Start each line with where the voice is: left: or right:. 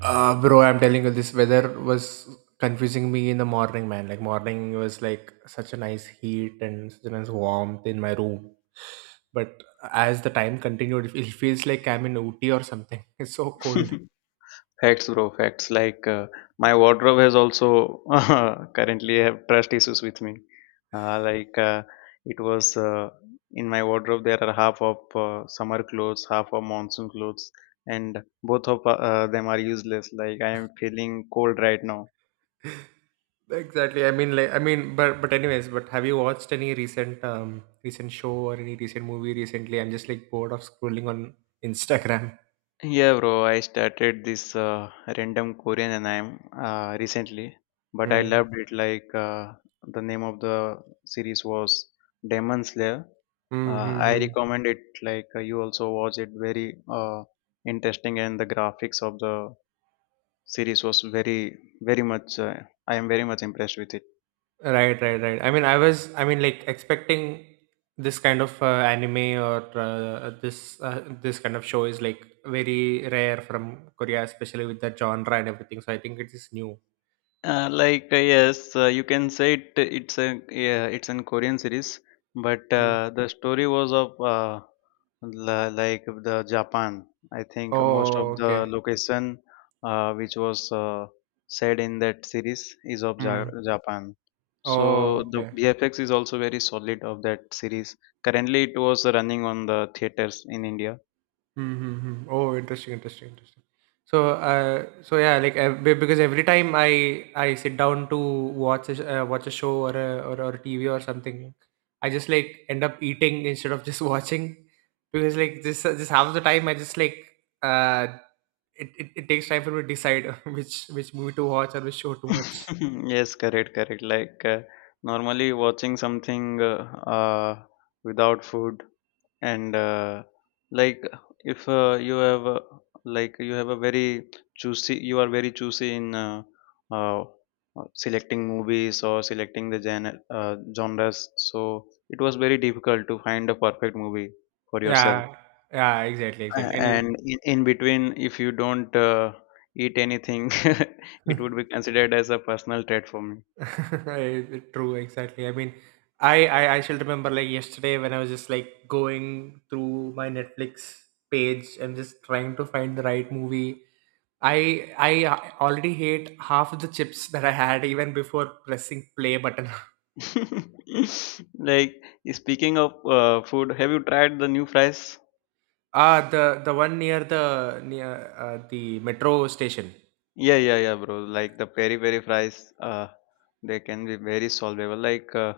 right: Bro, I'm telling you, this weather was confusing me in the morning, man. Like morning was like such a nice heat and such a nice warmth in my room. But as the time continued, it feels like I'm in Ooty or something. It's so cold.
left: Facts, bro. Facts. Like my wardrobe has also currently have trust issues with me. Like it was in my wardrobe there are half of summer clothes, half of monsoon clothes, and both of them are useless. Like I am feeling cold right now.
right: Exactly. I mean, like, I mean, but anyways, but have you watched any recent recent show or any recent movie recently? I'm just like bored of scrolling on Instagram.
left: Yeah, bro. I started this random Korean anime recently, but I
right: Mm.
left: loved it. Like the name of the series was Demon Slayer. I
right: Mm-hmm.
left: recommend it. Like you also watch it, very uh, interesting, and the graphics of the series was very very much. I am very much impressed with it.
right: Right, right, right. I mean, like expecting this kind of anime or this kind of show is like very rare from Korea, especially with the genre and everything. So I think it is new.
left: Like yes, you can say it. It's a yeah, it's an Korean series, but
right: Mm.
left: the story was of like of the Japan. I think most of
right: Oh,
left: the
right: okay.
left: location which was said in that series is of
right: Mm.
left: Japan. So
right: Oh,
left: the
right: okay.
left: BFX is also very solid of that series. Currently, it was running on the theaters in India.
right: Mm-hmm. Oh, interesting, interesting, interesting. So, yeah, like because every time I sit down to watch watch a show or a or TV or something, I just like end up eating instead of just watching, because like this just half the time I just like uh, it takes time for me to decide which movie to watch or which show to watch.
left: Yes, correct, correct. Like normally watching something uh, without food, and like if you have like you have a very choosy, you are very choosy in uh, selecting movies or selecting the genre, genres. So it was very difficult to find a perfect movie for yourself.
right: Yeah, yeah, exactly,
left: Uh,
right: exactly, and
left: and in between, if you don't eat anything, it would be considered as a personal trait for me.
right: True, exactly. I mean, I shall remember like yesterday when I was just like going through my Netflix page and just trying to find the right movie. I already hate half of the chips that I had even before pressing play button.
left: Like, speaking of food, have you tried the new fries?
right: Ah, the one near the metro station.
left: Yeah, yeah, yeah, bro. Like the peri peri fries, they can be very solvable. Like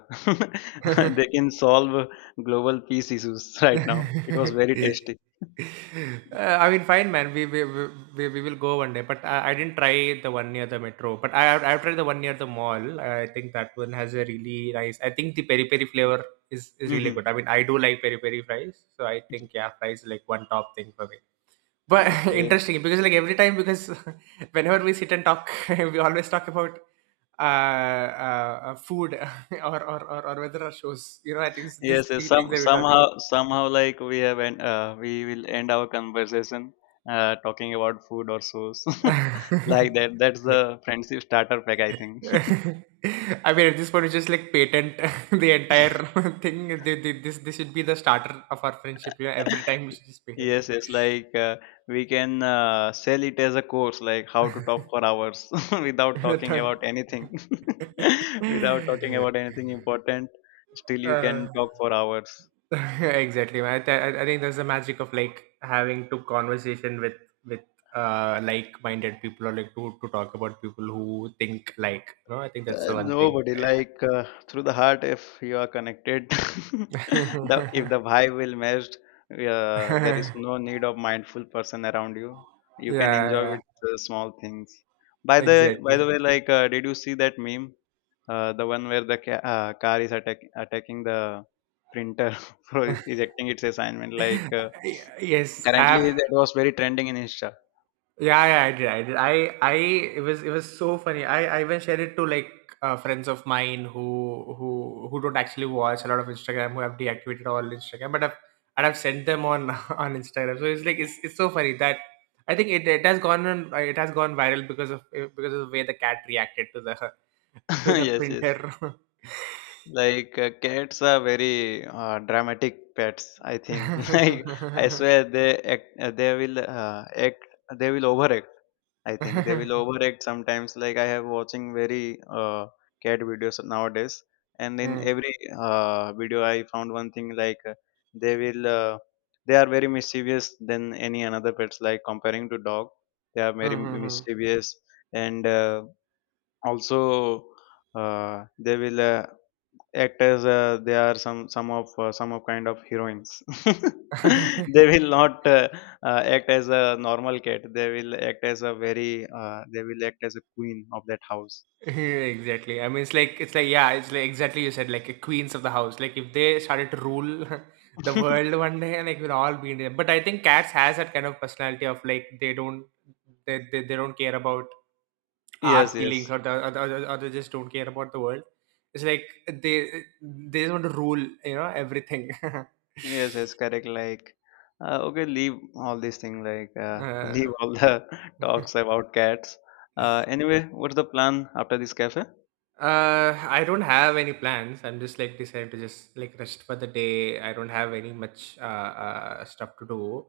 left: they can solve global peace issues. Right now, it was very tasty.
right: I mean, fine, man. We will go one day. But I didn't try the one near the metro. But I've tried the one near the mall. I think that one has a really nice. I think the peri peri flavor is really
left: Hmm.
right: good. I mean, I do like peri peri fries, so I think yeah, fries is like one top thing for me. But
left: Okay.
right: interesting because like every time because whenever we sit and talk, we always talk about food or whether our shows. You know, I think it's these
left: Yes, yes.
right: three things
left: Some
right: that we talk.
left: somehow somehow like we will end our conversation talking about food or sauce,
right: I
left: like that. That's the friendship starter pack, I think.
right: mean, at this point, we just like patent the entire thing. They, this this should be the starter of our friendship. Yeah, every time we should just patent
left: Yes, yes. Like we can sell it as a course, like how to talk for hours without
right: the
left: talking
right: time.
left: about anything, without talking about anything important. Still, you
right: uh,
left: can talk for hours.
right: exactly. Man. I, th- I think that's the magic of like having to conversation with with like-minded people or like to talk about people who think like. No, I think that's the one thing.
left: Nobody,
right: Yeah.
left: like, through the heart, if you are connected, the if the vibe will meshed. There is
right: yeah,
left: no need of mindful person around you can enjoy
right: yeah.
left: with small things. by the by the
right: Exactly.
left: way like did you see that meme, the one where the car is attacking the printer for ejecting its assignment? Like
right: Yes, I
left: currently,
right: have.
left: that was very trending in Insta.
right: Yeah, yeah, I did. I did. It was so funny. I even shared it to like friends of mine who, who don't actually watch a lot of Instagram, who have deactivated all Instagram, but I've sent them on on Instagram. So it's like it's so funny that I think it has gone on, it has gone viral because of because of the way the cat reacted to the to the
left: Yes, yes.
right: printer.
left: Like cats are very dramatic pets, I think. Like, I swear they will overact. I think they will overact sometimes. Like, I have watching very cat videos nowadays, and in
right: Hmm.
left: every video I found one thing. Like they will uh, they are very mischievous than any another pets. Like comparing to dog, they are very
right: Hmm, hmm, hmm.
left: mischievous, and also they will. Actors, they are some of kind of heroines. They will not act as a normal cat. They will act as a queen of that house.
right: exactly. I mean, it's like yeah, it's like exactly you said like a queens of the house. Like if they started to rule the world one day, like we'll all be in there. But I think cats has that kind of personality of like they don't care about our
left: Yes,
right: feelings
left: yes,
right: or the, or they just don't care about the world. It's like they just want to rule, you know, everything.
left: yes, yes, correct. Like okay, leave all these things. Like leave
right: uh,
left: all the talks about cats. Anyway, what's the plan after this cafe?
right: I don't have any plans. I'm just like decided to just like rest for the day. I don't have any much stuff to do.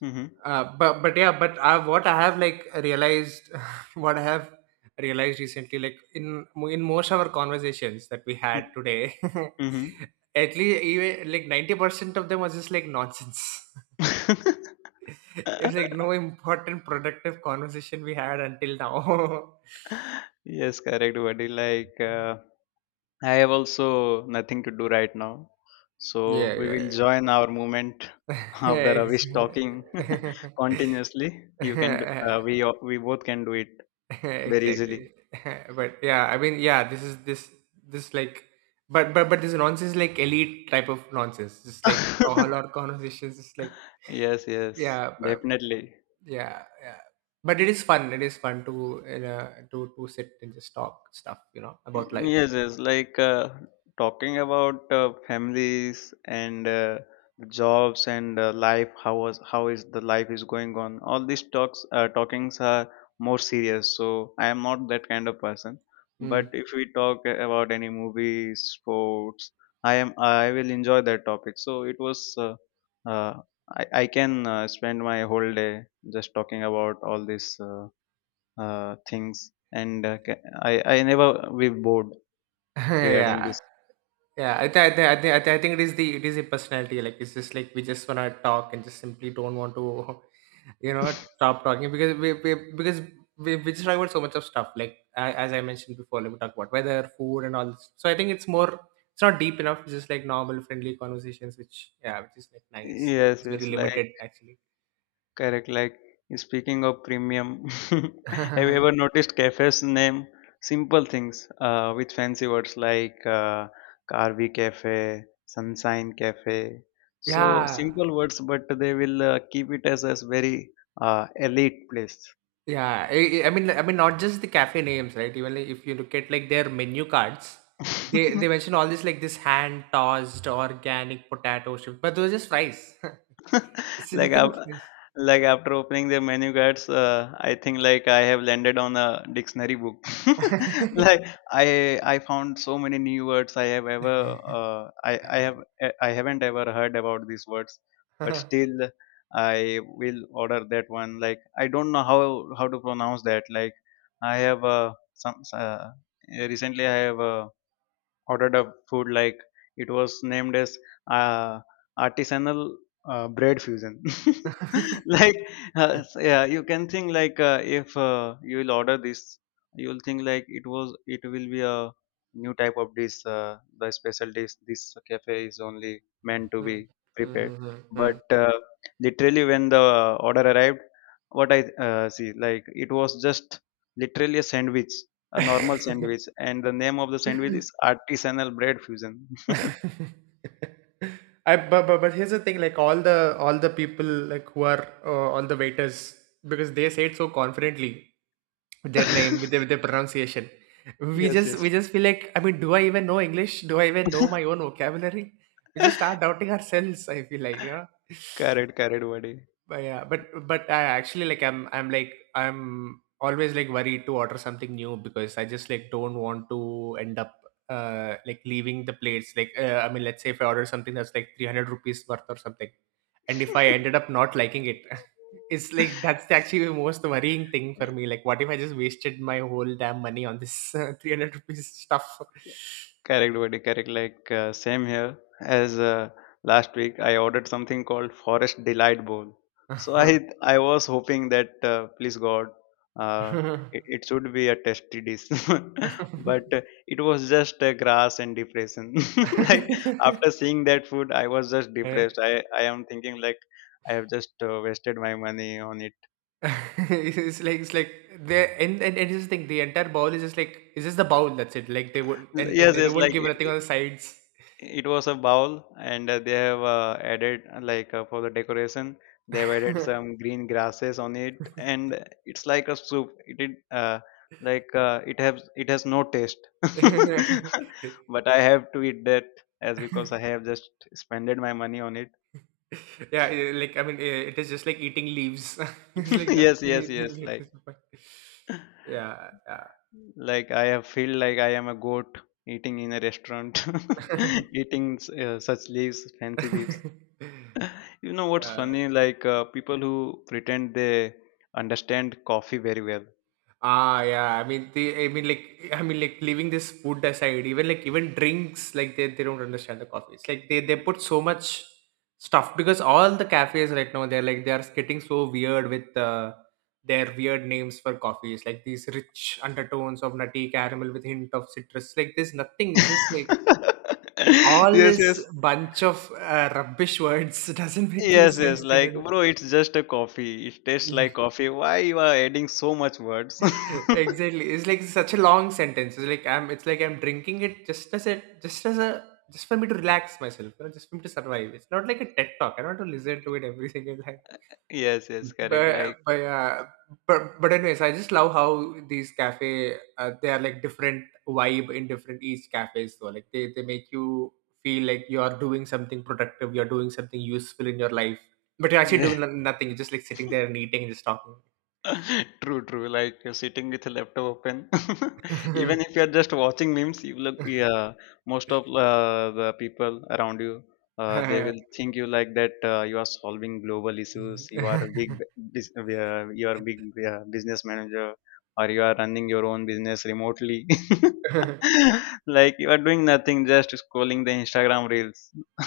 left: Mm-hmm.
right: But yeah, but what I have like realized, what I have realized recently, like in most of our conversations that we had today,
left: Mm-hmm.
right: at least even like 90% of them was just like nonsense. It's like no important productive conversation we had until now.
left: Yes, correct, buddy. Like I have also nothing to do right now. So
right: yeah,
left: we will
right: yeah,
left: join our movement after
right: Ex-
left: Avish talking continuously. You can, do- we o- We both can do it very easily.
right: exactly. But yeah, I mean, yeah, this is this this like but this nonsense, like elite type of nonsense, just like a whole lot of conversations. It's like
left: Yes, yes,
right: yeah, but
left: definitely.
right: yeah yeah but it is fun. It is fun to to sit and just talk stuff, you know, about
left: Mm.
right: life.
left: Yes, yes. Like talking about families and the jobs and life. How is the life is going on? All these talks, talkings are more serious. So I am not that kind of person. But
right: Hmm.
left: if we talk about any movies, sports, I will enjoy that topic. So it was. Uh, I can spend my whole day just talking about all these things, and I never will bored regarding
right: yeah,
left: this.
right: yeah. I, th- I, th- I, th- I, th- I think it is the, it is the personality, like it's just like we just want to talk and just simply don't want to you know stop talking because we just talk about so much of stuff like as I mentioned before, like we talk about weather, food and all this. So I think it's more, it's not deep enough, it's just like normal friendly conversations, which yeah, which is like nice.
left: Yes,
right: It's very
left: yes, like
right: limited actually.
left: correct. Like, speaking of premium, have you ever noticed cafes name simple things with fancy words like Carvi Cafe, Sunshine Cafe? So
right: yeah.
left: simple words, but they will keep it as a very elite place.
right: Yeah, I mean, I mean, not just the cafe names, right? Even like, if you look at like their menu cards, they mention all this like this hand tossed organic potato chips, but those are just fries. It's
left: Like
right: nothing but fries.
left: like after opening the menu guides, I think like I have landed on a dictionary book. Like, I found so many new words. Uh, i i have I haven't ever heard about these words, but still I will order that one. Like, I don't know how to pronounce that. Like, I have some uh, recently I have ordered a food. Like, it was named as uh, artisanal bread fusion. Like yeah, you can think like if you will order this, you will think like it will be a new type of dish. The special dish this cafe is only meant to
right: Mm,
left: be prepared.
right: mm,
left: But
right: mm,
left: literally, when the order arrived, what I see, like it was just literally a sandwich, a normal
right: mm, mm.
left: sandwich, and the name of the sandwich is artisanal bread fusion.
right: I but here's the thing, like all the people like who are all the waiters because they say it so confidently with their name with with their pronunciation. We
left: Yes,
right: just
left: yes.
right: we just feel like I mean, do I even know English? Do I even know my own vocabulary? We just start doubting ourselves. I feel like yeah.
left: Correct, correct, buddy.
right: But yeah, but I actually like I'm always like worried to order something new because I just like don't want to end up like leaving the plates. Like I mean, let's say if I order something that's like 300 rupees worth or something, and if I ended up not liking it, it's like that's actually the most worrying thing for me. Like, what if I just wasted my whole damn money on this 300 rupees stuff?
left: Correct, buddy. Correct. Like same here as last week. I ordered something called Forest Delight Bowl. So I was hoping that please God, uh, it should be a tasty dish, but it was just grass and depression. Like, after seeing that food, I was just
right: Eh?
left: depressed. I am thinking like I have just wasted my money on it.
right: It's like the and here's the thing, the entire bowl is just like it's just the bowl, that's it. Like they would and, and,
left: Yes,
right: and they
left: yes.
right: wouldn't
left: Like,
right: give nothing
left: it
right: on the sides.
left: it was a bowl, and they have added, like for the decoration they have added some green grasses on it, and it's like a soup. It did Like it has no taste. But I have to eat that as because I have just spended my money on it.
right: Yeah, like I mean it is just like eating leaves. It's like
left: Yes,
right: nothing
left: yes,
right: at
left: yes. like
right: this point. Yeah,
left: like I have feel like I am a goat eating in a restaurant, eating such leaves, fancy
right: yeah.
left: leaves. You know what's
right: yeah.
left: funny? Like people who pretend they understand coffee very well.
right: Ah, yeah. I mean, they, I mean, like, leaving this food aside, even like, even drinks, like, they don't understand the coffee. It's like they put so much stuff because all the cafes right now they're like they are getting so weird with their weird names for coffees, like these rich undertones of nutty caramel with hint of citrus. Like, there's nothing. It's just like all
left: Yes,
right: this
left: yes,
right: bunch of rubbish words doesn't make any
left: yes, yes.
right: sense
left: Like,
right: together.
left: bro, it's just a coffee. It tastes
right: Yeah.
left: like coffee. Why you are adding so much words?
right: Exactly. It's like such a long sentence. It's like I'm drinking it just as a just for me to relax myself, you know, just for me to survive. It's not like a TED talk. I don't want to listen to it every single time.
left: Yes, yes,
right: Mm.
left: correct. Like.
right: But yeah. But anyways, I just love how these cafe they are like different vibe in different each cafes. So like they make you feel like you are doing something productive, you are doing something useful in your life, but you're actually doing nothing. You're just like sitting there and eating and just talking.
left: True, true. Like, you're sitting with a laptop open, even if you're just watching memes, you look. Yeah, most of the people around you, they will think you like that. You are solving global issues. You are a big,
right: Mhm.
left: bus- Yeah, you are a big business manager, or you are running your own business remotely. Like, you are doing nothing, just scrolling the Instagram reels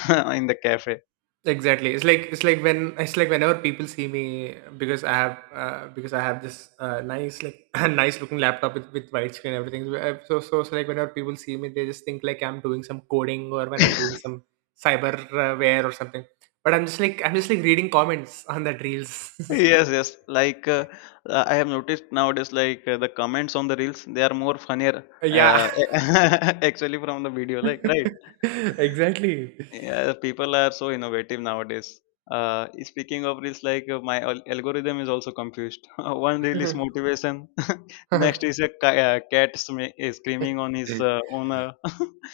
left: in the cafe.
right: exactly. It's like whenever people see me because I have because I have this nice like nice looking laptop with white screen and everything. So like whenever people see me they just think like I'm doing some coding or when I'm doing some cyberware or something, but I'm just like reading comments on that reels.
left: Yes, yes, like I have noticed nowadays, like the comments on the reels, they are more funnier,
right: Yeah.
left: uh, actually, from the video, like, right?
right: Exactly.
left: Yeah, people are so innovative nowadays. Speaking of reels, like my algorithm is also confused. One reel is motivation, next is a cat is screaming on his owner,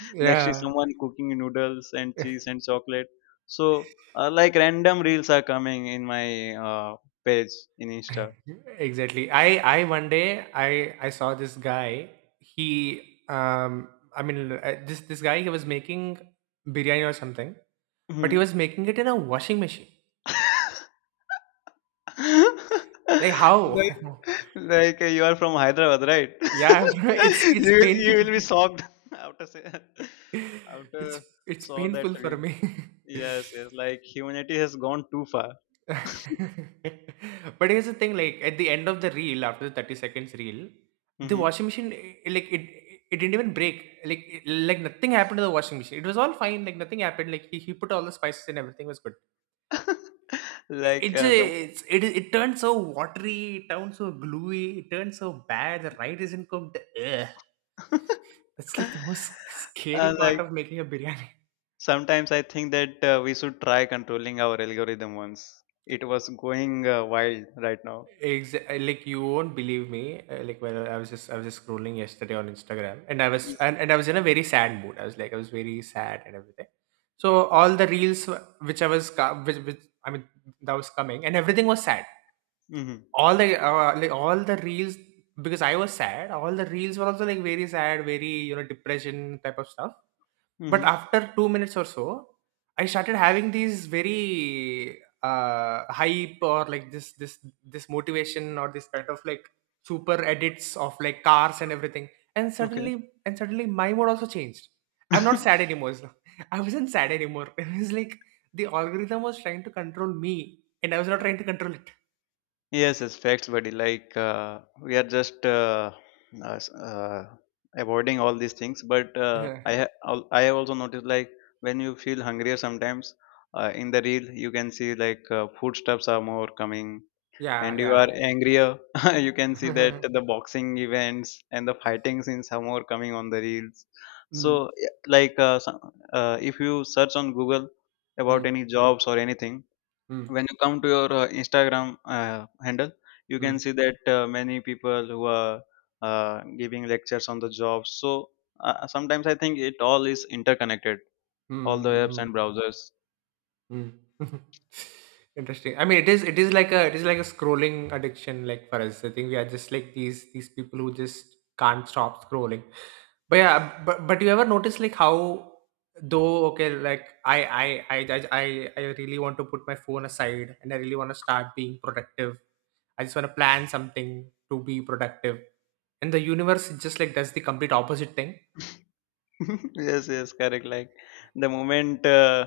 left: next is
right: Yeah,
left: someone cooking noodles and cheese and chocolate. So, like, random reels are coming in my page in Insta.
right: exactly. I one day i I saw this guy. He um i mean uh, this this guy he was making biryani or something, but he was
left: Mhm.
right: making it in a washing machine. Like,
left: Like
right: how?
left: like, you are from Hyderabad, right?
right: Yeah. it's
left: You
right: it's
left: will you
right: painful.
left: will be shocked, after say,
right: it's
left: after
right: it's
left: saw that
right: painful for
left: reel.
right: me.
left: Yes, yes. Like humanity has gone too far.
right: But here's the thing, like at the end of the reel, after the 30 seconds reel, the
left: Hmm.
right: washing machine like it didn't even break. Like nothing happened to the washing machine. It was all fine, like nothing happened. Like he put all the spices and everything was good. It
left: Like
right: it ju-
left: the
right: it's, it turned so watery, it turned so gluey, it turned so bad, the rice isn't cooked. Ugh. That's like the most scary part
left: Like,
right: of making a biryani.
left: sometimes I think that we should try controlling our algorithm once. It was going wild right now.
right: Exactly. Like you won't believe me. Like when I was just scrolling yesterday on Instagram, and I was in a very sad mood. I was very sad and everything. So all the reels wh- which I was co- which I mean that was coming, and everything was sad
left: Mm-hmm.
right: all the like all the reels because I was sad. All the reels were also like very sad, very depression type of stuff. But
left: Mm-hmm.
right: after 2 minutes or so, I started having these very hype or like this this motivation or this kind of like super edits of like cars and everything. And suddenly my mood also changed. I'm
left: Okay.
right: not sad anymore. I wasn't sad anymore. It was like the algorithm was trying to control me, and I was not trying to control it.
left: Yes, it's facts, buddy. Like we are just uh, s- uh, avoiding all these things. But I ha- al- I have also noticed, like, when you feel hungrier sometimes, in the reel you can see, like, foodstuffs are more coming,
right: Yeah,
left: and you are
right: yeah.
left: angrier, you can see that the boxing events and the fighting scenes are more coming on the reels.
right: Mm.
left: So, yeah, like if you search on Google about
right: Mm,
left: any jobs or anything,
right: mm,
left: when you come to your Instagram handle, you can
right: mm,
left: see that many people who are giving lectures on the job. So sometimes I think it all is interconnected,
right: mm,
left: all the
right: mm,
left: apps and
right: mm.
left: browsers.
right: Mm. Interesting. I mean, it is like a it is like a scrolling addiction, like for us. I think we are just like these people who just can't stop scrolling. But yeah, but you ever notice like how, though? Okay, like I I I really want to put my phone aside and I really want to start being productive. I just want to plan something to be productive, and the universe just like does the complete opposite thing.
left: Yes, yes, correct. like the moment uh,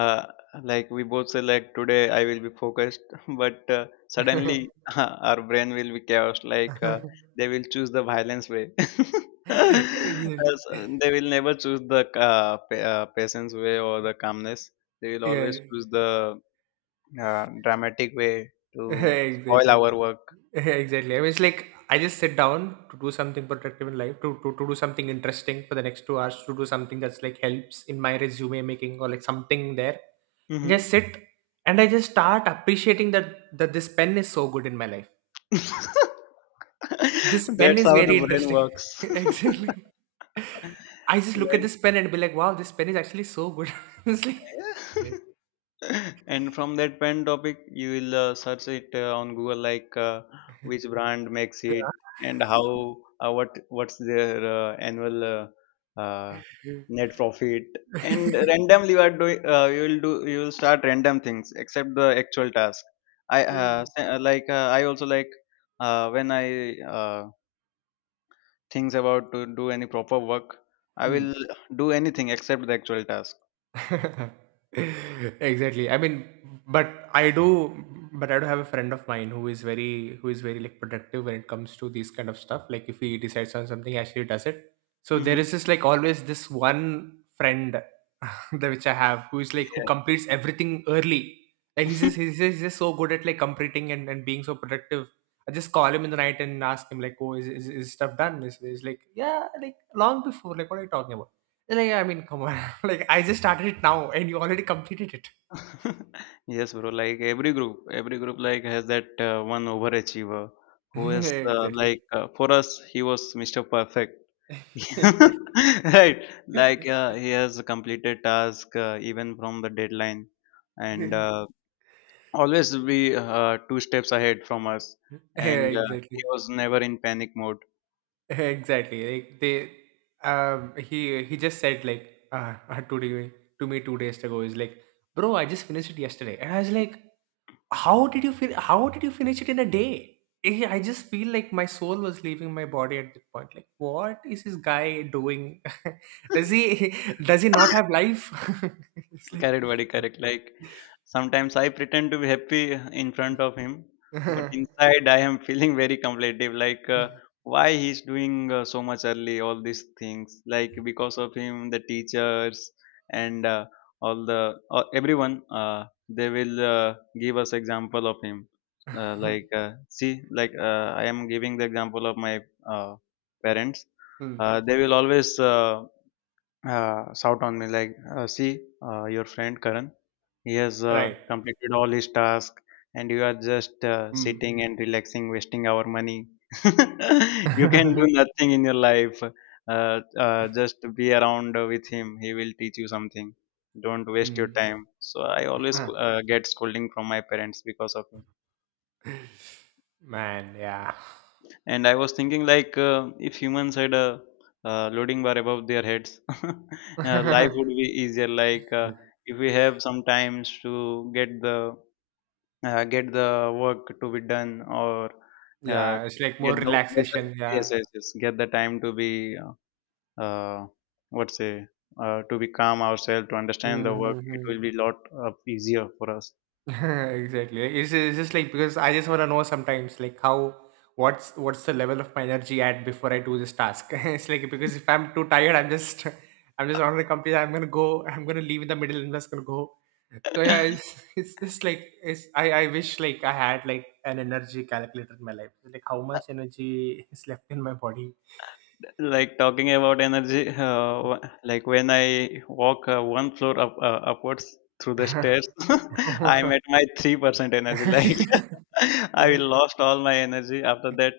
left: uh, like we both say like today I will be focused, but suddenly our brain will be chaos, like they will choose the violence way.
right: Exactly.
left: Uh, so they will never choose the patience way or the calmness. They will always
right: Yeah.
left: choose the dramatic way to spoil
right: Exactly.
left: our work.
right: Exactly. I mean, it's like I just sit down to do something productive in life, to do something interesting for the next 2 hours, to do something that's like helps in my resume making or like something there. I
left: Hmm.
right: just sit and I just start appreciating that this pen is so good in my life.
left: That's
right: This pen is
left: how
right: very
left: the brain
right: interesting.
left: works.
right: Exactly. I just look at
left: Like.
right: this pen and be like, wow, this pen is actually so good. It's like, yeah.
left: And from that pen topic you will search it on Google, like which brand makes it and how, uh, what what's their annual uh, net profit. And randomly you are doing you will do you will start random things except the actual task. i uh,
right: Hey.
left: s- uh, like uh, i also like, when I uh, thinks about to do any proper work, I
right: Hmm.
left: will do anything except the actual task.
right: Exactly. I mean, but I do, but I do have a friend of mine who is very like productive when it comes to these kind of stuff. Like if he decides on something, he actually does it. So there
left: Hmm.
right: is this like always this one friend that which I have who is like who
left: Yeah.
right: completes everything early. Like he's just so good at like completing and being so productive. I just call him in the night and ask him like, oh, is stuff done? Is like yeah, like long before. Like what are you talking about? Like, I mean, come on. Like, I just started it now and you already completed it.
left: Yes, bro. Like every group like has that one overachiever who is uh,
right: Exactly.
left: like uh, for us he was Mr. Perfect.
right: Exactly.
left: Right. Like he has completed task even from the deadline, and always be two steps ahead from us.
right: Yeah,
left: And he
right: exactly.
left: was never in panic mode.
right: Exactly. Like they he just said like today, to me, 2 days ago, is like, bro, I just finished it yesterday. And I was like, how did you finish it in a day? I just feel like my soul was leaving my body at that point. Like, what is this guy doing? Does he does he not have life? It's like,
left: Correct, buddy. Correct. Like sometimes I pretend to be happy in front of him, but inside I am feeling very competitive. Like why he's doing so much early, all these things. Like because of him, the teachers and all the everyone, they will give us example of him. Like see, like I am giving the example of my uh, parents.
right: Hmm.
left: They will always shout on me like, "See, your friend Karan, he has
right: Right.
left: completed all his task, and you are just
right: Hmm.
left: sitting and relaxing, wasting our money. You can do nothing in your life. Just be around with him. He will teach you something. Don't waste your
right: Hmm.
left: time." So I always get scolding from my parents because of him.
right: Man, yeah.
left: And I was thinking like if humans had a loading bar above their heads, life would be easier. Like if we have some times to get the work to be done, or uh,
right: Yeah, it's like more
left: get the
right: relaxation.
left: yes
right: Yeah.
left: yes yes get the time to be uh, what say to be calm ourselves to understand
right: Hmm,
left: the work.
right: hmm,
left: It
right: hmm.
left: will be lot easier for us.
right: Exactly. Like, it's just like because I just want to know sometimes like how, what's the level of my energy at before I do this task. It's like, because if I'm too tired I'm just, I'm just not gonna complete, I'm gonna go, I'm gonna leave in the middle and just gonna go. So yeah, it's it's just like, it's I wish like I had like an energy calculator in my life, like how much energy is left in my body.
left: Like talking about energy, like when I walk one floor up upwards through the stairs, I'm at my 3% energy. Like, I
right: Right?
left: lost all my energy after that.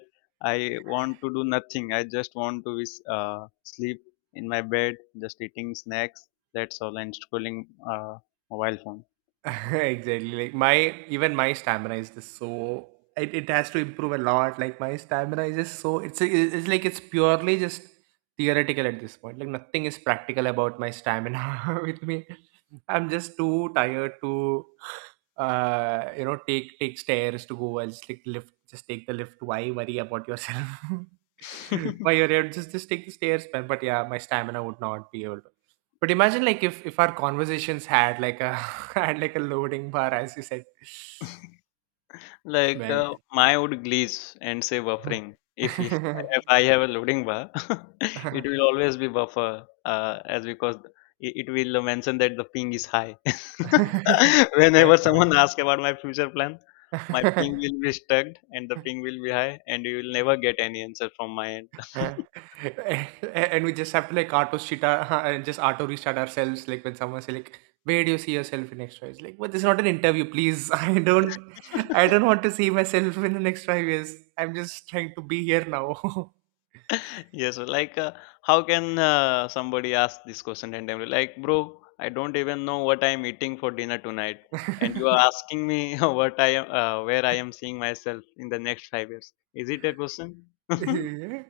left: I want to do nothing. I just want to sleep in my bed, just eating snacks, that's all, and scrolling uh, mobile phone.
right: Exactly. Like my, even my stamina is just so, it has to improve a lot. Like my stamina is just so, it's it's purely just theoretical at this point. Like nothing is practical about my stamina with me. I'm just too tired to, you know, take stairs to go. I'll just take lift. Just take the lift. Why worry about yourself? Why you're here? Just take the stairs, man. But yeah, my stamina would not be able to. But imagine like if our conversations had like a had like a loading bar, as you said,
left: Like,
right: man.
left: mine would glitch and say buffering. If he, if I have a loading bar, it will always be buffer, as because it will mention that the ping is high. Whenever someone asks about my future plan, my ping will be stuck and the ping will be high, and you will never get any answer from my end.
right: Yeah. And we just have to like auto shit our, and just auto restart ourselves, like when someone say like, where do you see yourself in next 5 years? Like, but this is not an interview, please. I don't want to see myself in the next 5 years. I'm just trying to be here now.
left: Yes, so like how can somebody ask this question randomly? Like, bro, I don't even know what I'm eating for dinner tonight, and you are asking me what I am, where I am seeing myself in the next 5 years. Is it a question?
right: Yeah.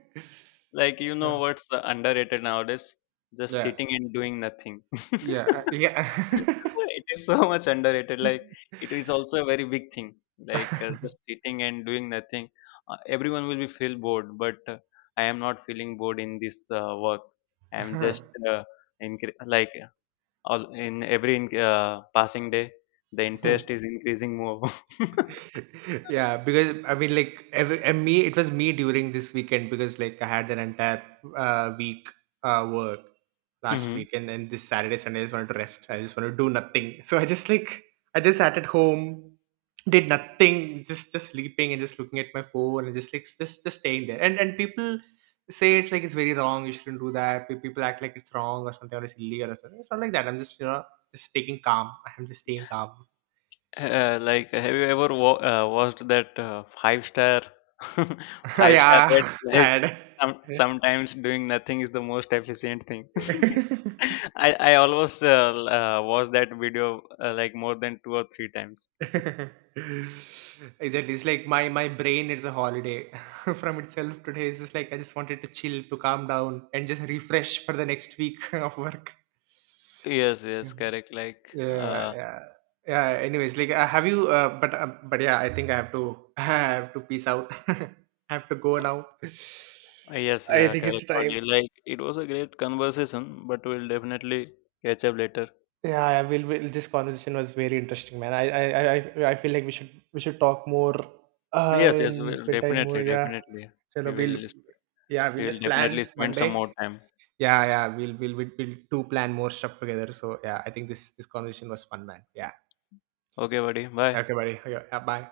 left: Like, you
right: Uh,
left: know what's underrated nowadays? Just
right: yeah,
left: sitting and doing nothing.
right: yeah,
left: It is so much underrated. Like it is also a very big thing. Like just sitting and doing nothing, everyone will be feel bored. But I am not feeling bored in this work. I am
right: yeah.
left: just uh, in like all in every in, passing day, the interest is increasing more.
right: Yeah, because I mean, like every, and me it was me during this weekend, because like I had an entire week work last
left: Mhm.
right: week, and then this Saturday Sunday I just wanted to rest, I just wanted to do nothing. So I just like, I just sat at home, did nothing, just sleeping and just looking at my phone and just like just staying there. And people say it's like it's very wrong, you shouldn't do that. People act like it's wrong or something, or it's illegal or something. It's not like that. I'm just, you know, just taking calm. I'm just staying calm.
left: Like, have you ever watched that five star, five-star ad?
right: Yeah.
left: Like,
right: And
left: some sometimes doing nothing is the most efficient thing. I almost watched that video like more than two or three times.
right: exactly. It's like my brain is a holiday from itself today. It's just like I just wanted to chill, to calm down, and just refresh for the next week of work.
left: Yes, yes,
right: Mhm.
left: correct. Like,
right: Yeah,
left: uh,
right: yeah, yeah. Anyways, like, have you? But Yeah, I think I have to. I have to peace out. I have to go now.
left: uh, yes,
right: I
left: yeah,
right: think it's
left: correct. But
right: time.
left: you like, it was a great conversation. But we'll definitely catch up later.
right: Yeah, will. This conversation was very interesting, man. I feel like we should talk more,
left: Yes, yes,
right: and
left: we'll
right: spend time more.
left: definitely,
right: Yeah,
left: definitely. We
right: Chalo, we'll,
left: will,
right: yeah, we'll
left: we will
right: just
left: definitely
right: plan one
left: spend some more
right: day.
left: time.
right: Yeah, we'll do plan more stuff together. So yeah, I think this conversation was fun, man. Yeah.
left: Okay, buddy. Bye.
right: Okay, buddy. Okay, yeah, bye.